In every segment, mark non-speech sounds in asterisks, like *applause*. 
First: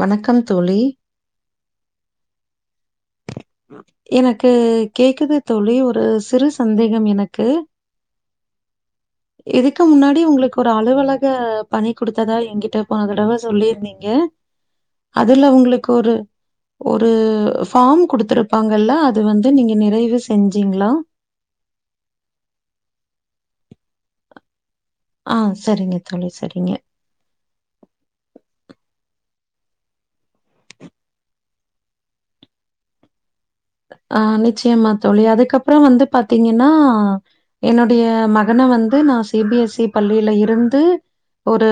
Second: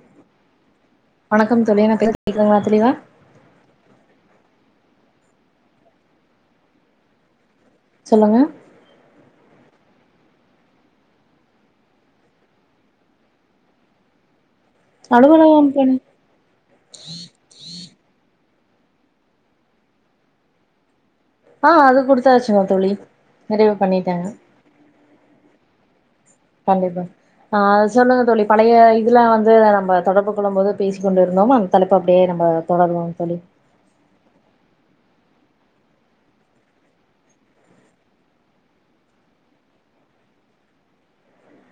வணக்கம் தோழி வணக்கம் தோழி நா *inaudible* கேக்குதுங்களா தெளிவா எனக்கு கேக்குது தோழி ஒரு சிறு சந்தேகம் எனக்கு சொல்லுங்க இதுக்கு முன்னாடி உங்களுக்கு ஒரு அலுவலக பணி குடுத்ததா என்கிட்ட போன தடவ சொல்லியிருந்தீங்க *inaudible* அதுல உங்களுக்கு பணி ஒரு ஒரு ஃபார்ம் குடுத்துருப்பாங்கல்ல அது வந்து நீங்க நிறைவு செஞ்சீங்களா ஆ அது குடுத்தாச்சுங்க தோழி நிறைவு பண்ணிட்டேங்க ஆ செரிங்க தோழி செரி கண்டிப்பா ஆ சொல்லுங்க தோழி பழைய இதுல வந்து நம்ப தொடர்பு கொள்ளும் போது பேசிக் கொண்டிருந்தோம் தலைப்பு அப்படியே நம்ப தொடருவோம் தோழி ஆ நிச்சயமா தோழி அதுக்கப்பறோ வந்து பாத்தீங்கன்னா என்னுடைய மகன வந்து நா சி பி எஸ் சி பள்ளியில இருந்து ஒரு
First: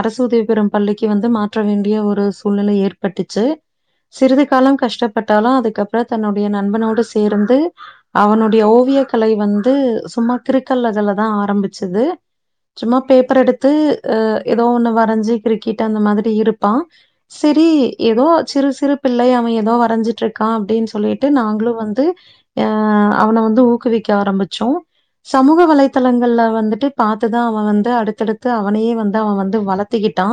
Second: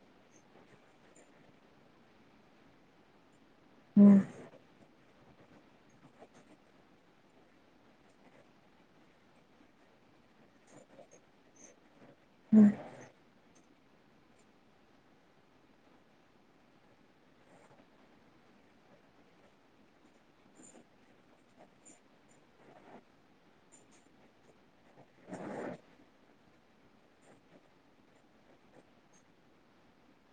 அரசு உதவி பெறும் பள்ளிக்கு வந்து மாற்ற வேண்டிய ஒரு சூழ்நிலை ஏற்பட்டுச்சு ம் சிறிது காலம் கஷ்டப்பட்டாலு அதுக்கப்பறோ தன்னுடைய நண்பனோடு சேர்ந்து அவனுடைய ஓவிய கலை வந்து சும்மா கிருக்கல் இதுல தா ஆரம்பிச்சுது சும்மா பேப்பர் எடுத்து அ எதோ ஒண்ணு வரஞ்சி கிரிக்கிட்டு அந்த மாதிரி இருப்பா செரி எதோ சிறு சிறு பிள்ளை அவ எதோ வரஞ்சிட்ருக்கா அப்டின்னு சொல்லீட்டு நாங்களு வந்து அ அவன வந்து ஊக்குவிக்க ஆரம்பிச்சோ சமூக வலைத்தளங்கள்ல வந்துட்டு பாத்துதா அவ வந்து அடுத்தடுத்து அவனையே வந்து அவ வந்து வளத்திக்கிட்டா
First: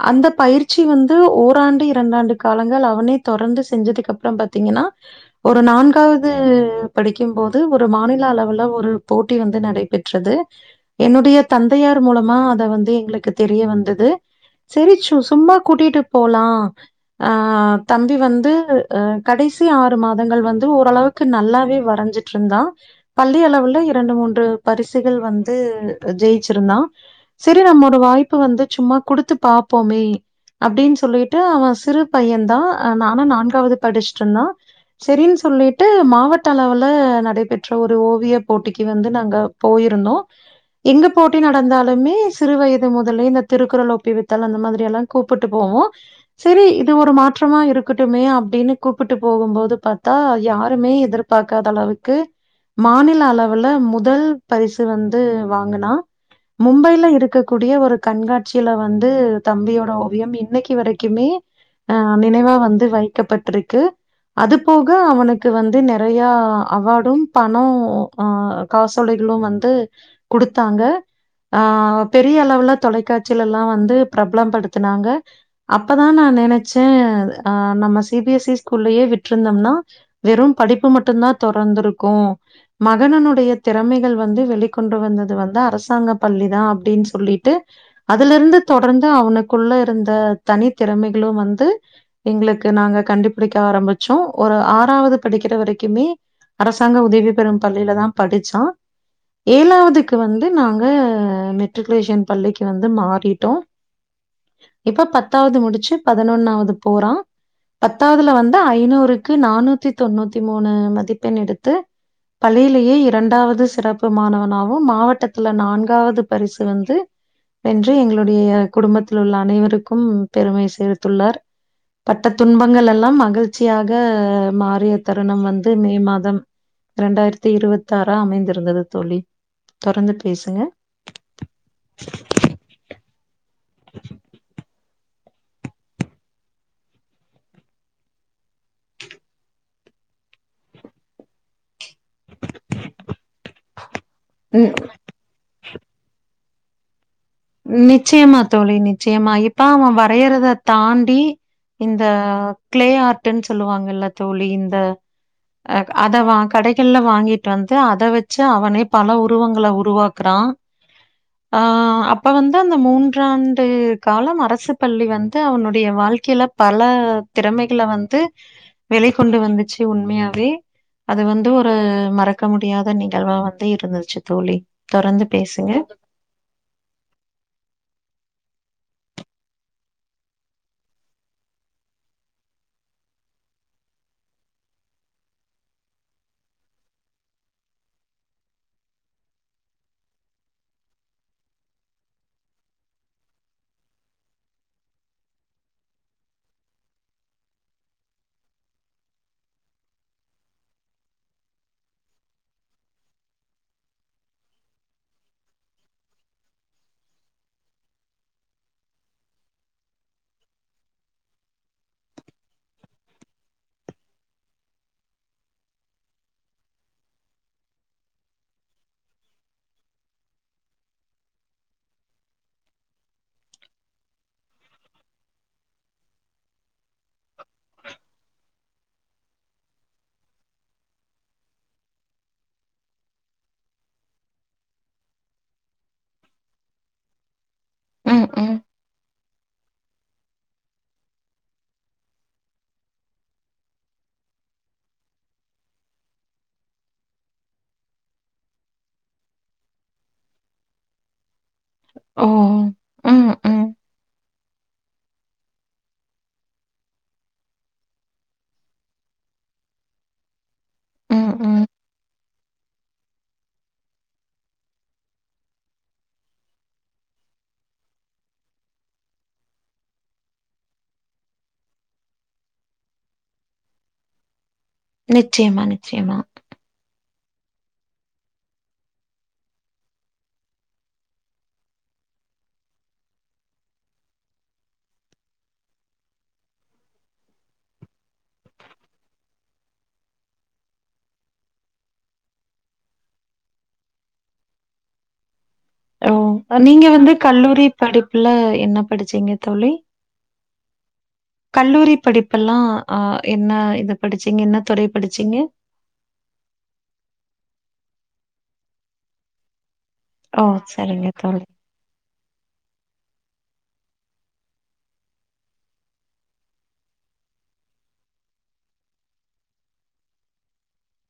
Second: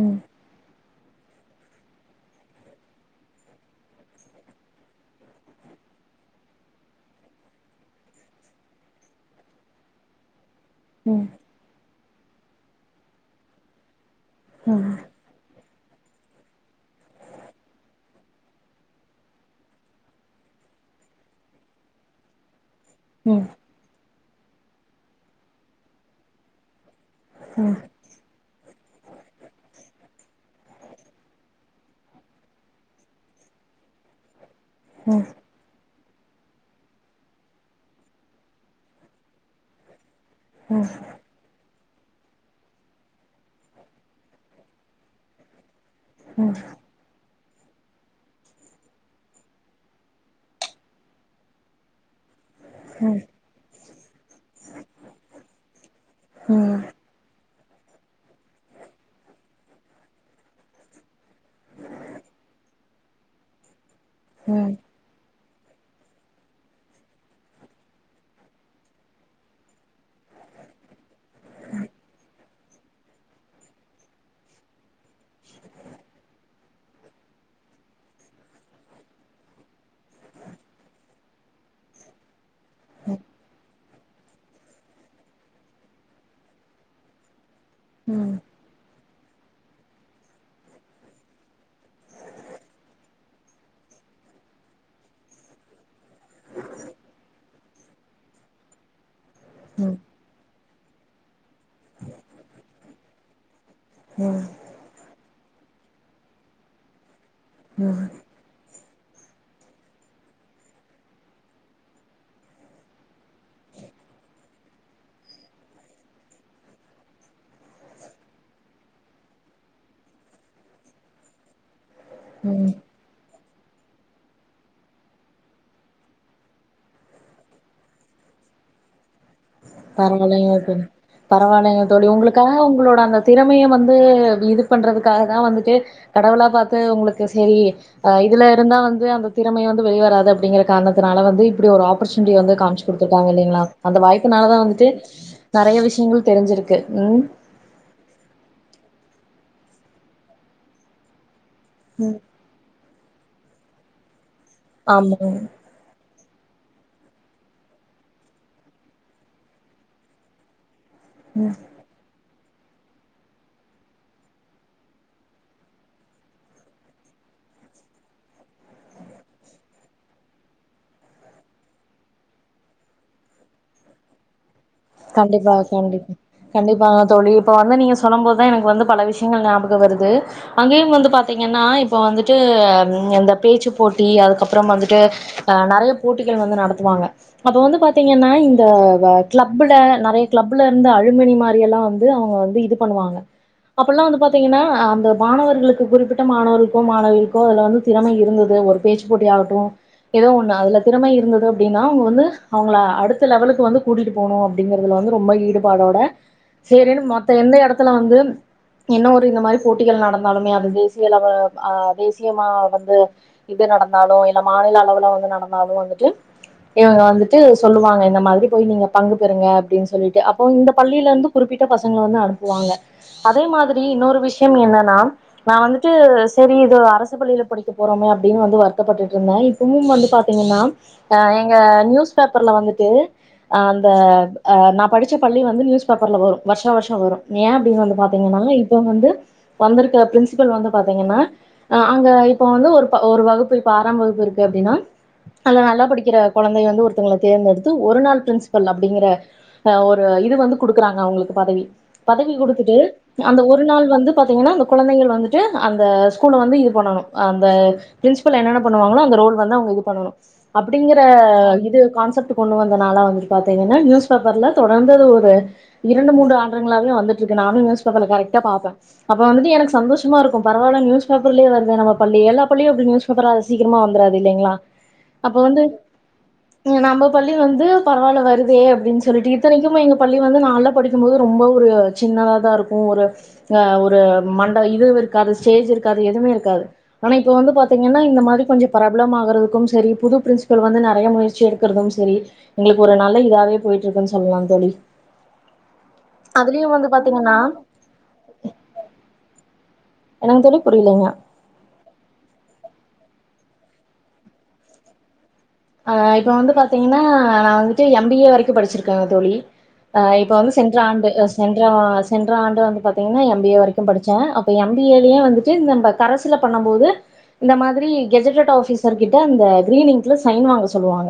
ம் அந்த பயிற் ச்சி வந்து ஓராண்டு இரண்டாண்டு காலங்கள் அவனே தொடர்ந்து செஞ்சதுக்கப்பறோ பாத்திங்கன்னா ம் ஒரு நான்காவது படிக்கும்போது ஒரு மாநில அளவுல் ஒரு போட்டி வந்து நடைபெற்றது ம் என்னுடைய தந்தையார் மூலமா அத வந்து எங்களுக்கு தெரிய வந்தது செரி ம் சு சும்மா கூட்டீட்டு போலா அ தம்பி வந்து அ கடைசி சி ஆறு மாதங்கள் வந்து ஓரளவுக்கு நல்லாவே வரஞ்சிட்ருந்தா பள்ளி ம் ம் அளவுல இரண்டு மூன்று பரிசுகள் வந்து ஜெயிச்சிருந்தா செரி நம்ம ஒரு வாய்ப்பு வந்து சும்மா குடுத்து பாப்போமே அப்டின்னு சொல்லீட்டு அவ சிறு பையந்தா அ நானு நான்காவது படிச்சிட்டுன்னா ம் செரின்னு சொல்லி ட்டு மாவட்ட அளவுல நடைபெற்ற ஒரு ஓவிய போட்டிக்கு வந்து நாங்க போயிருந்தோ ம் ம் எங்கப் போட்டி நடந்தாலுமே சிறு வயது முதலே இந்த திருக்குறள் ஒப்பிவித்தல் அந்த மாதிரி எல்லா கூப்பிட்டு போவோ சேரி இது ஒரு மாற்றமா இருக்கட்டுமே அப்டின்னு கூப்பிட்டு போகும்போது பார்த்தா யாருமே எதிர்பாக்காத அளவுக்கு மாநில அளவ் உள்ள முதல் பரிசு வந்து வாங்கனா ம் ம் ம் ம் மும்பைல இருக்க கூடிய ஒரு கண்காட்சில வந்து தம்பியோட ஓவியம் இன்னைக்கு வரைக்குமே அ நினைவா வந்து வைக்கப்பட்ருக்கு அதுபோக கு அவனுக்கு வந்து நெறயா அவார்டு பணம் ஆ காசோலைகளு வந்து குடுத்தாங்க ஆ பெரிய அளவுல தொலைக்காட்சிலலா வந்து பிரபல படுத்துனாங்க அப்பதா நா நெனச்சே அ நம்ம சிபிஎஸ்இ கூல்லயே விட்ருந்தோம்னா வெறு படிப்பு மட்டுந்தா தொரந்துருக்கு மகனனுடைய திறமகள் வந்து வெளிக்கொண்டு வந்தது வந்து அரசாங்க பள்ளி தா அப்டின் சொல்லிட்டு அதுல இருந்து தொடர்ந்து அவனுக்குள்ள இருந்த தனி திறமைகளு வந்து எங்களுக்கு நாங்க கண்டிப் படிக்க ஆரம்பிச்சோ ஒரு ஆறாவது படிக்கிற வரைக்குமே அரசாங்க உதவி பெறும் பள்ளில தா படிச்சா ம் ஏழாவதுக்கு வந்து நாங்க மெட்ரிகுலேஷன் பள்ளிக்கு வந்து மாறிட்டோ ம் இப்ப பத்தாவது முடிச்சு பதினொன்னாவது போறா ம் ம் த்தாவதுல வந்து ஐநூறுக்கு நானூத்தி தொண்ணூத்தி மூணு மதிப்பெண் எடுத்து பள்ளியிலேயே இரண்டாவது சிறப்பு மாணவனாவு மாவட்டத்துல நான்காவது பரிசு வந்து வென்று எங்களுடைய குடும்பத்தில் உள்ள அனைவருக்கும் பெருமை சேர்த்துள்ளார் பட்ட ம் துன்பங்கள் எல்லா மகிழ்ச்சியாக மாறிய தருணம் வந்து மே மாதம் இரண்டாயிரத்தி இருபத்தி ஆறா அமைந்திருந்தது தோழி தொடர்ந்து பரவில்லையோ பேசுங்க. தோழி பரவில்லைங்க தோழி உங்களுக்காக உங்களோட அந்த திறமைய வந்து இது பண்றதுக்காக தா வந்துட்டு கடவுளா பாத்து உங்களுக்கு சேரி அ இதுல இருந்தா வந்து அந்த திறமைய வந்து வெளிவராது அப்டிங்கிற காரணத்தினால வந்து இப்டி ஒரு ஆப் பர்சுனிட்டி வந்து காமிச்சு குடுத்துருக்காங்க இல்லங்களா அந்த வாய்ப்புனால தா ம். வந்துட்டு நெறய விஷயங்கள் தெரிஞ்சிருக்கு ம் நிச்சயமா தோழி நிச்சயமா இப்ப அவ வரையறத தாண்டி இந்த ம். கிளே ஆர்ட்ன்னு சொல்லுவாங்கல தோழி இந் ஆமா அ அத வா கடைகள்ல வாங்கிட்டு வந்து அத வச்சு அவனே பல உருவங்கள உருவாக்குறா *inaudible* ஆ அப் அப்ப வந்து அந்த மூன்றாண்டு காலம் அரசு பள்ளி வந்து அவனுடைய வாழ்க்கைல பல திறமகளை வந்து வெளி கொண்டு வந்துச்சு உண்மையாவே அது வந்து ஒரு மறக்க முடியாத நிகழ்வா வந்து இருந்துச்சு தோழி தொடர்ந்து சாப்டிங்ளா பேசுங்க. கண்டிப்பா கண்டிப்பா தோழி இப்ப வந்து நீங்க சொல்லும் போதுதா எனக்கு வந்து பல விஷயங்கள் ஞாபகம் வருது அங்கேயும் வந்து பாத்தீங்கன்னா இப்ப வந்துட்டு இந்த பேச்சு போட்டி அதுக்கப்புற வந்துட்டு அ நெறய போட்டிகள் வந்து நடத்துவாங்க அப்ப வந்து பாத்தீங்கன்னா இந்த வ கிளப் கிளப்ல நெறய கிளப்ல இருந்த அழுமணி மாரி எல்லா வந்து அவுங்க வந்து இது பண்ணுவாங்க அப்பல்லாம் வந்து பாத்தீங்கன்னா அந்த மாணவர்களுக்கு குறிப்பிட்ட மாணவர்களுக்கோ மாணவளுக்கோ அதுல வந்து திறமை இருந்தது ஒரு பேச்சு போட்டி ஆகட்டும் ஏதோ ஒண்ணு அதுல திறமை இருந்தது அப்டின்னா அவங்க வந்து அவங்கள அடுத்த லெவலுக்கு வந்து கூட்டிட்டு போணும் அப்டிங்கறதுல வந்து ரொம்ப ஈடுபாடோட செரின்னு மத்த எந்த இடத்துல வந்து என்ன ஒரு இந்த மாதிரி போட்டிகள் நடந்தாலுமே அது தேசியலவ அ தேசியமா வந்து இது நடந்தாலும் இல்ல மாநில அளவுல வந்து நடந்தாலும் வந்துட்டு இவங்க வந்துட்டு சொல்லுவாங்க இந்த மாதிரி போய் நீங்க பங்கு பெறுங்க அப்டின்னு சொல்லிட்டு அப்போ இந்த பள்ளியிலருந்து குறிப்பிட்ட பசங்கள வந்து அனுப்புவாங்க அதே மாதிரி இன்னொரு விஷயம் என்னன்னா நான் வந்துட்டு செரி இது அரசு பள்ளியில படிக்க போறோமே அப்டின்னு வந்து வருத்தப்பட்டுட்டுருந்தேன் இன்னும் வந்து பாத்தீங்கன்னா எங்கள் நியூஸ் பேப்பரில வந்துட்டு அந்த அ நான் படிச்ச பள்ளி வந்து நியூஸ் பேப்பர்ல வரும் வருஷம் வருஷம் வரும் ஏன் அப்டின்னு வந்து பா ம், பாத்தீங்கன்னா ம். இப்ப வந்து வந்திருக்க பிரின்சிபல் வந்து பாத்தீங்கன்னா அங்க இப்ப வந்து ஒரு ஒரு வகுப்பு இப்ப ஆறாம் வகுப்பு இருக்கு அப்டின்னா அதுல நல்லா படிக்கிற கொழந்தைய வந்து ஒருத்தவங்கள தேர்ந்தெடுத்து ஒரு நாள் பிரின்ஸ் பல் அப்டிங்கற அ ஒரு இது வந்து கொடுக்குறாங்க அவங்களுக்கு பதவி ஓ! பதவி கொடுத்துட்டு ம், அந்த ஒரு ம். நாள் வந்து பாத்தீங்கன்னா அந்த கொழந்தைகள் வந்துட்டு அந்த ஸ்கூல வந்து இது பண்ணணும் அந்த பிரின்சிபல் என்னன்ன பண்ணுவாங்களோ அந்த ரோல் வந்து அவங்க இது பண்ணணும் அப்டிங்கிற ம், ம். இது கான்செப்ட் கொண்டு வந்தனால வந்து பாத்தீங்கன்னா நியூஸ் பேப்பர்ல தொடர்ந்தது ஒரு இரண்டு மூன்று ஆண்டுங்களாவே வந்துட்டுருக்கு நானும் நியூஸ் பேப்பர்ல கரெக்டா பாப்பேன் அப்ப வந்துட்டு எனக்கு சந்தோஷமா இருக்கும் பரவால்ல நியூஸ் பேப்பர்லயே வருது நம்ம பள்ளி எல்லா பள்ளியும் அப்டி நியூஸ் பேப்பர்லலாம் அது சீக்கிரமா வந்துராது இல்லைங்களா அப்ப வந்து நிச்சயமா, நிச்சயமா. நம்ப பள்ளிய வந்து பரவாயில்ல வருதே அப்டின்னு சொல்லிட்டு இத்தனைக்கும் எங்கள் பள்ளி வந்து நாள்லாம் படிக்கும்போது ரொம்ப ஒரு சின்னதாக தான் இருக்கும் ஒரு ஆ ஒரு மண்ட இது இருக்காது ஸ்டேஜ் இருக்காது எதுவுமே இருக்காது ஆனா இப்ப வந்து பாத்தீங்கன்னா இந்த மாதிரி கொஞ்ச பிரபலம் ஆகறதுக்கும் செரி புது பிரின்சிபல் வந்து நெறைய முயற்சி எடுக்கு க்குறதும் செரி எங்களுக்கு ஒரு நல்ல இதாவே போயிட்டு இருக்குன்னு சொல்லலாம் தோழி ஓ அதுலயு நீங்க வந்து பாத்தீங்கன்னா கல்லூரி படிப்புல என்ன படிச்சீங்க தோழி என்னாங்க தோழி புரியலங்க கல்லூரி படிப்பெல்லாம் அஹ் என்ன இது படிச்சிங்க என்ன துறை படிச்சிங்க அ இப்ப வந்து பாத்தீங்கன்னா நான் வந்துட்டு எம் பி ஏ வரைக்கும் படிச்சிருக்கேங்க தோழி ஆ இப்ப ஓ! வந்து சென்ற சரிங்க ஆண்டு தோழி. செ சென்ற ஆண்டு வந்து பாத்தீங்கன்னா எம் பி ஏ வரைக்கும் படிச்சேன் அப்ப எம் பி ஏ லயே வந்துட்டுஇந்த கரசில் பண்ணும்போது இந்த மாதிரி கெஜட் ஆபீசர் கிட்ட இந்த கிரீன்ங்கஸ் சைன் வாங்க சொல்லுவாங்க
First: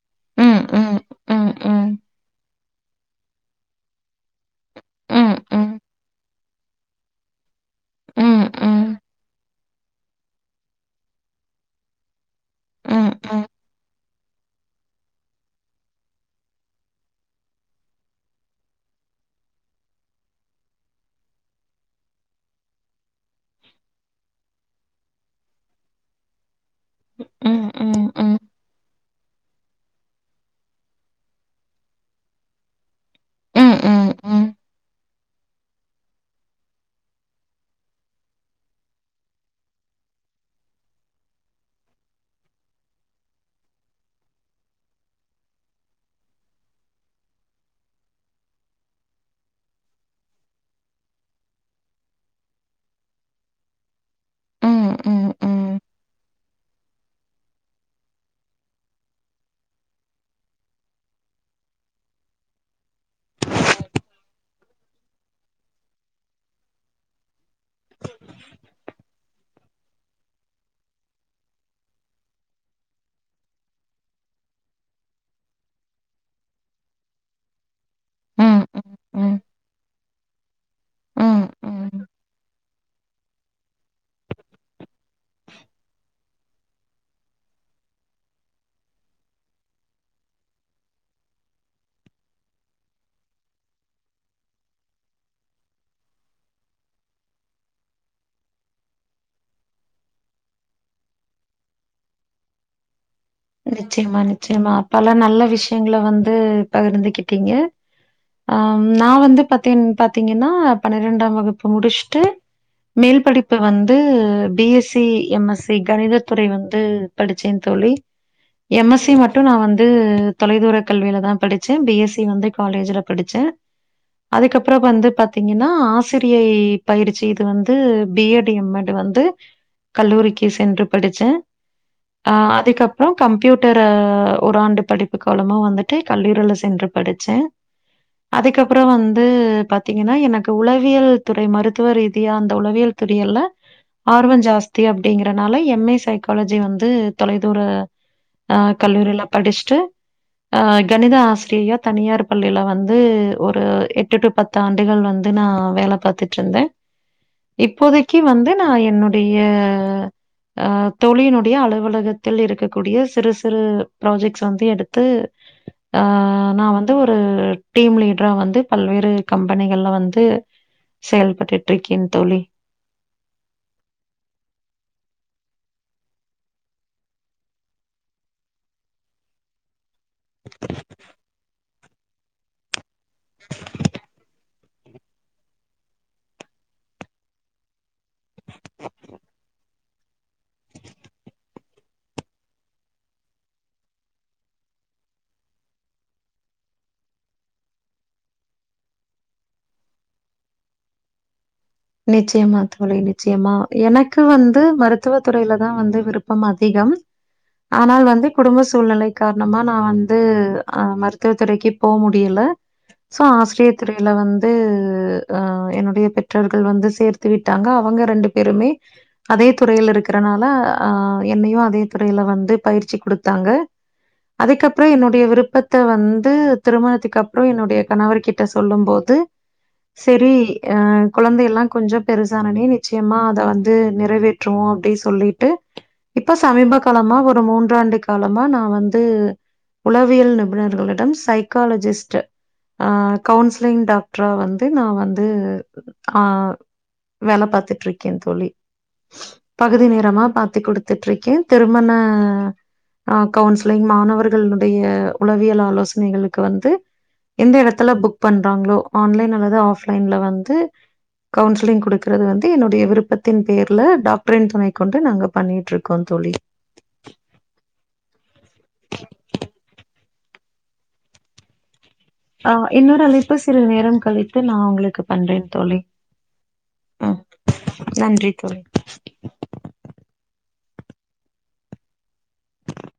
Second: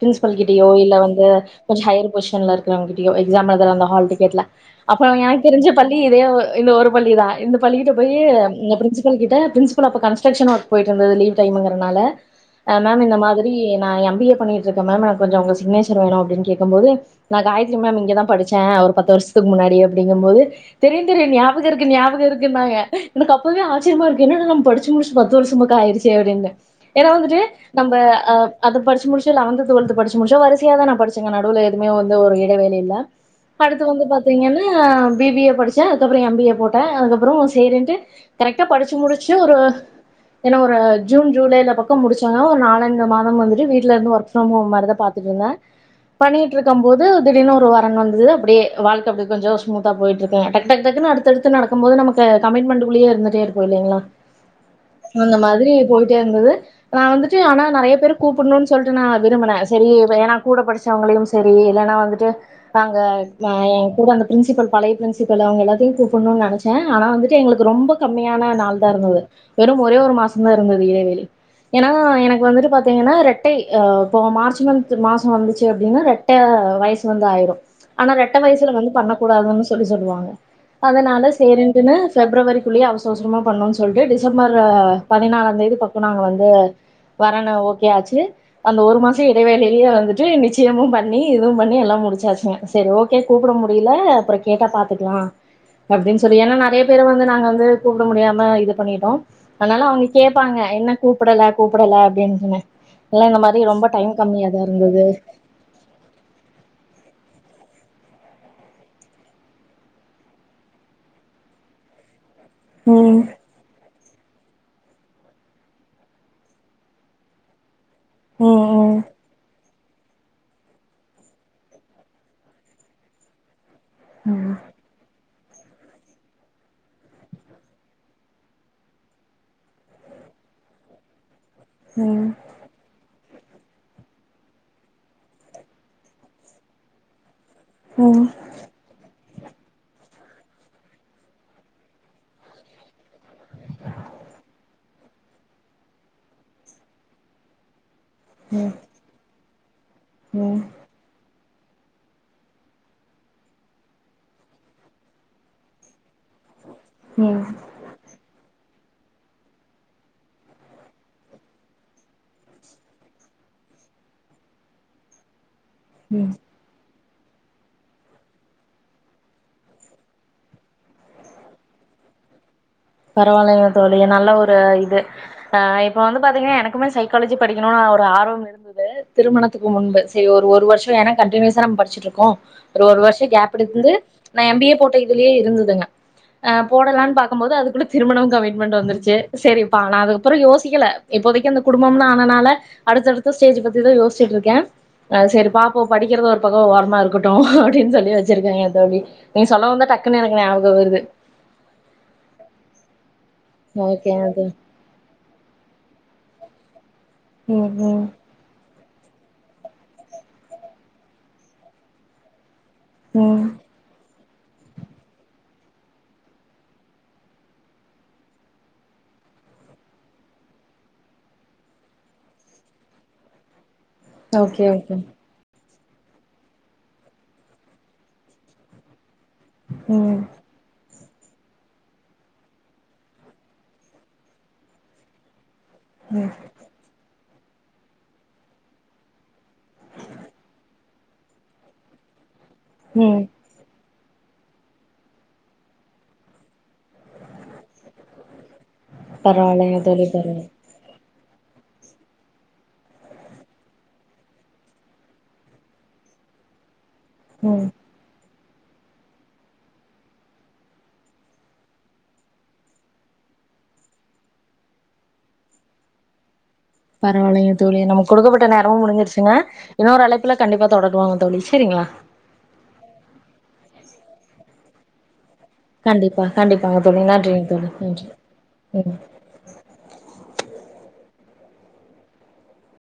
பிரின்சிபல் ம், கிட்டயோ இல்ல ம், வந்து ம், கொஞ்சம் ம், ஹையர் பொசிசன்ல இருக்கு கிட்ட எக்ஸாம் எழுதுற அந்த கால் டிக்கட்ல ம், அப்றம் ம், எனக்கு தெரிஞ்ச ம், பள்ளி இதே இந்த ஒரு பள்ளி தான் இந்த பள்ளி கிட்ட ஆ போயி ம், ம், ம், பிரின்சிபல் கிட்ட பிரின்சில் அப்ப கன்ஸ்ட்ரக்ஷன் ஒர்க் போயிட்டு இருந்தது லீவ்ங் டைம்ங்கரனால மேம் ம், இந்த மாதிரி ம், ந எம் பி ஏ பண்ணிட்டு இருக்கற மேம் ந கொஞ்சம் உங்க சிக்னேசர் வேணும் அப்டின்னு கேக்கும் போது நான் காயத்தரி மேம் இங்கதான் படிச்சேன் ஒரு பத்து வருஷத்துக்கு முன்னாடி அப்டிங்கும் போது தெரியும் தெரியும் ஞாபகம்ருக்கு ஞாபகம் இருக்குன்னாங்க எனக்கு அப்பவே ஆச்சரியமா இருக்கு என்னன்னா நம் படிச்சு முடிச்சு பத்து வருஷம்பக்கோ ஆயிடுச்சு *unintelligible* ஏன்னா வந்துட்டு ம், நம்ப ம், அ ம், அது படிச்சு முடிச்சு லவன்த்து டுவெல்த்து படிச்சு முடிச்சு வரிசையா தான் நான் படிச்சேங்க நடுவுல எதுமே வந்து ஒரு இடை வேலை இல்ல ம், அடுத்து வந்து ம், பாத்தீங்கன்னா பி பி ஏ படிச்சேன் அதுக்கப்புறம் எம் பி ஏ போட்டேன் அதுக்கப்புறம் சேரின்ட்டு கரெக்டா படிச்சு முடிச்சு ஒரு ஏன்னா ஒரு ஜூன் ஜூலைல பக்கம் முடிச்சாத ஒரு நாலஞ்சு இந்த மாதம் வந்துட்டு வீட்ல இருந்து ஒர்க்ஃபம் ஹோம் மாரிதா பாத்துட்டுருந்தேன் பண்ணிட்டு இருக்கும் போது திடீர்னு ஒரு வரன் வந்தது அப்டே வாழ்க்க அப்டே கொஞ்சோ ஸ்மூத்தா போய்ட்டு இருக்கே டக்கு டக்கு டக்குன்னு அது அடுதடுத்து நடக்கும் போது நமக்கு கமிட்மெண்ட்குள்ளயே இருந்துட்டே இருக்கும் இல்லைங்களா ம், ம், அந்த மாரி போய்ட்டே இருந்தது நான் வந்துட்டு ஆனா நறைய பேர் கூப்பிடணும்ன்னு சொல்லிட்டு நான் விரும்புனே சேரி ஏன்னா கூட படிச்சவங்களையும் சேரி இல்லன்னா வந்துட்டு நாங்க நா என் கூட அந்த பிரின்சிபல் பழைய பிரின்சிபல் அவுங்க எல்லாத்தையும் கூப்பண்ணும்னு நினைச்சேன் ஆனா வந்து கே எங்களுக்கு ரொம்ப கம்மியான நாள் தான் இருந்தது வெறும் ஒரே ஒரு மாசோ தான் இருந்தது இடைவேளி ஏன்னா எனக்கு வந்துட்டு பாத்தீங்கன்னா ரெட்டை அ இப்போ மார்ச் வந் மாசம் வந்துச்சு அப்டின்னா ரெட்ட வயசு வந்து ஆய்ரும் ஆனா ரெட்ட ம், வயசுல வந்து பண்ணக்க ம், கூடாதுன்னு சொல்லி சொல்லுவாங்க அதனால ம், சேரிண்டுன்னு ம். பிப்ரவரிக்குள்ளேயே அவசோ அவசரமா பண்ணும்ன்னு சொல்ட்டு டிசம்பர் பதினாறாம் தேதி பக்கம் நாங்க வந்து கல்யாணம் ஓகே ஆச்சு அந்த ஒரு மாசம் இடைவேளிலயே வந்துட்டு நிச்சயமும் பண்ணி இதுவும் பண்ணி எல்லாம் முடிச்சாச்சுங்க சேரி ஓகே கூப்ட முடில அப்பறோ கேட்டா பாத்துக்கலாம் அப்டின்னு சொல்லி ஏன்னா நறைய பேரவந்து நாங்க வந்து கூப்பிட முடியாம இது பண்ணிட்டோம் அதனால அவுங்க கேட்பாங்க என்ன கூப்பிடல கூப்பிடல அப்டின்னு இல்ல இந்த மாரி ரொம்ப டைம் நிச்சயமா கம்மியாதான் நிச்சயமா இருந்தது பல நல்ல விஷயங்கள வந்து பகிர்ந்துகிட்டீங்க அம் நான் வந்து பாத்தீங் பாத்தீங்கன்னா பன்னிரெண்டாம் வகுப்பு முடிஸ்ட்டு ம் மேல் படிப் இப்போ வந்து B S C M S C கணித துறை வந்து படிச்சேன் தோழி ம் எம் ம் எஸ் சி மட்டும் நான் வந்து தொலைதூர கல்வியில தான் படிச்சேன் பி எஸ் சி வந்து காலேஜ்ல படிச்சேன் ம் அதுக்கப்பறோ வந்து பாத் பாத்தீங்கன்னா ஆசிரியை பயிற்சி இது வந்து பி எட் எம் எட் வந்து கல்லூரிக்கு சென்று படிச்சேன் ம் அ அதுக்கப் அப்றோ கம்ப்யூட்டர் அ ஒரு ஆண்டு படிப்பு காலமா வந்துட்டு கல்லூரில சென்று படிச்சேன் ம் அதுக்கப்பறோ வந்து பாரத்தீங்கன்னா எனக்கு உளவியல் துறை மருத்துவ ரீதியா அந்த உளவியல் துறியில்ல ஆர்வம் ஜாஸ்தி அப்டிங்கறனால எம் ஏ சைக்காலஜி வந்து தொலைதூர அ கல்லூரில்லாம் படிச்ட்டு அ ம் கணித ஆசிரியா தனியார் பள்ளியில வந்து ஒரு எட்டு டு பத்து ஆண்டுகள் வந்து நா வேல பாத்துட்டு இருந்தன் மியாவ் இப்போதைக்கு வந்து நான் என்னுடைய அ தோழினுடைய அலுவலகத்தில் இருக்கு கூடிய சிறு சிறு ப்ராஜெக்ட்ஸ் வந்து எடுத்து அ ம் நான் வந் து ஒரு டீம் லீட்ரா வந்து பல்வேறு கம்பெனிகள்ல வந்து செயல்பட்டுட்டு இருக்கேன் தோழி பரவாயில்லைங்க தோழி நல்ல ஒரு இது ஆ இப்ப வந்து பாத்தீங்கன்னா எனக்குமே சைக்காலஜி படிக்கணும்னு ஒரு ஆர்வம் இருந்தது திருமணத்துக்கு முன்பு சேரி ஒரு ஒரு வருஷம் ஏன்னா கன்டிநியூசா நம் படிச்சிட்டு இருக்கோம் ஒரு வருஷம் கேப் எடுந்து நான் எம் பி ஏ போட் இதுலேயே இருந்ததுங்க அ போடலான்னு பார்க்கும்போது அதுக் குள்ள திருமணமும் கமிட்மெண்ட் வந்துருச்சு சரிப்பா ஆன அதுக்கப்றோ யோசிக்கல இப்போதைக்கு இந்த குடும்பம்னு ஆனனால அடுத்தடுத்து ஸ்டேஜ் பத்தி தான் யோசிச்சிட்டு இருக்க ஆ சரி பாப்போ படிக்கிறத ஒரு பக்கம் ஓரமா இருக்கட்டும் அப்டின்னு சொல்லி வச்சிருக்கேங்க தோழி நீ சொல்லவுதா டக்குனு எனக்கு ஞாபகம் வருது நிச்சயமா தோழி நிச்சயமா எனக்கு ஓகேங்க தோழி வந்து மருத் துவ துறையில தான் வந்து விருப்பம் அதிகம் ம் ஆனால் ம் வந்து குடும்ப சூழ்நிலை காரணமா நான் வந்து அ மருத்துவ துறைக்கு போ முடியல சோ ம் ஆசிரிய துறையில வந்து அ என்னுடைய பெற்ற ர்கல் வந்து சேர்த்து விட்டாங்க அவங்க ரெண்டு பேருமே அதே துறையில இருக்கறனால அ என்னையும் அதே துறையில வந்து பயிற்சி கொடுத்தாங்க ஓகே அதுக்கப்ரோ ஓகே என்னுடைய விருப்பத் த வந்து திருமணத்துக்கு அப்ரோ என்னுடைய கணவர் கிட்ட சொல்லும் போது ம் சரி ஆ குழந்தையெல்லாம் கொஞ்சம் பெருசானனே நிச்சயமா அதை வந்து நிறைவேற்றுவோம் அப்படி சொல்லிட்டு ம் இப்ப சமீப காலமா ஒரு மூன்றாண்டு காலமா நான் வந்து உளவியல் நிபுணர்களிடம் சைக்காலஜிஸ்ட் ஆ ம் கவுன்சிலிங் டாக்டரா வந்து நான் வந்து ஆ வேல பாத்துட்டுருக்க தோழி பரவாயில்லைங்க பகுதி தோழி நேரமா பரவால்ல பாத்து குடுத் துட்டுருக்க திருமண அ கவுன்சிலிங் மாணவர்களுடைய உளவியல் ஆலோசனைகளுக்கு வந்து எந்த ம் எடத்துல புக் பண்றாங்களோ ஆன்லைன் அல்லது ஆஃப்லைன்ல வந்து கவுன்சிலிங் கொடுக்குறது வந்து என்னுடைய விருப்பத்தின் பேர்ல டாக்டரின் துணை கொண்டு நாங்க பண்ணிட்டுருக்கோ தோழி பரவாயில்லங்க தோழி நமக்கு கொடுக்கப்பட்ட நேரமும் முடிஞ்சிருச்சுங்க இன்னொரு அழைப்புல கண்டிப்பா தொடங்குவோங்க தோழி சரிங்களா ஆ இன்னொரு அழைப்பு சில நேரம் கழித்து நான் உங்களுக்கு பண்றேன் தோழி கண்டிப்பா கண்டிப்பாங்க தோழி ம் நன்றிங்க தோழி நன்றி உம்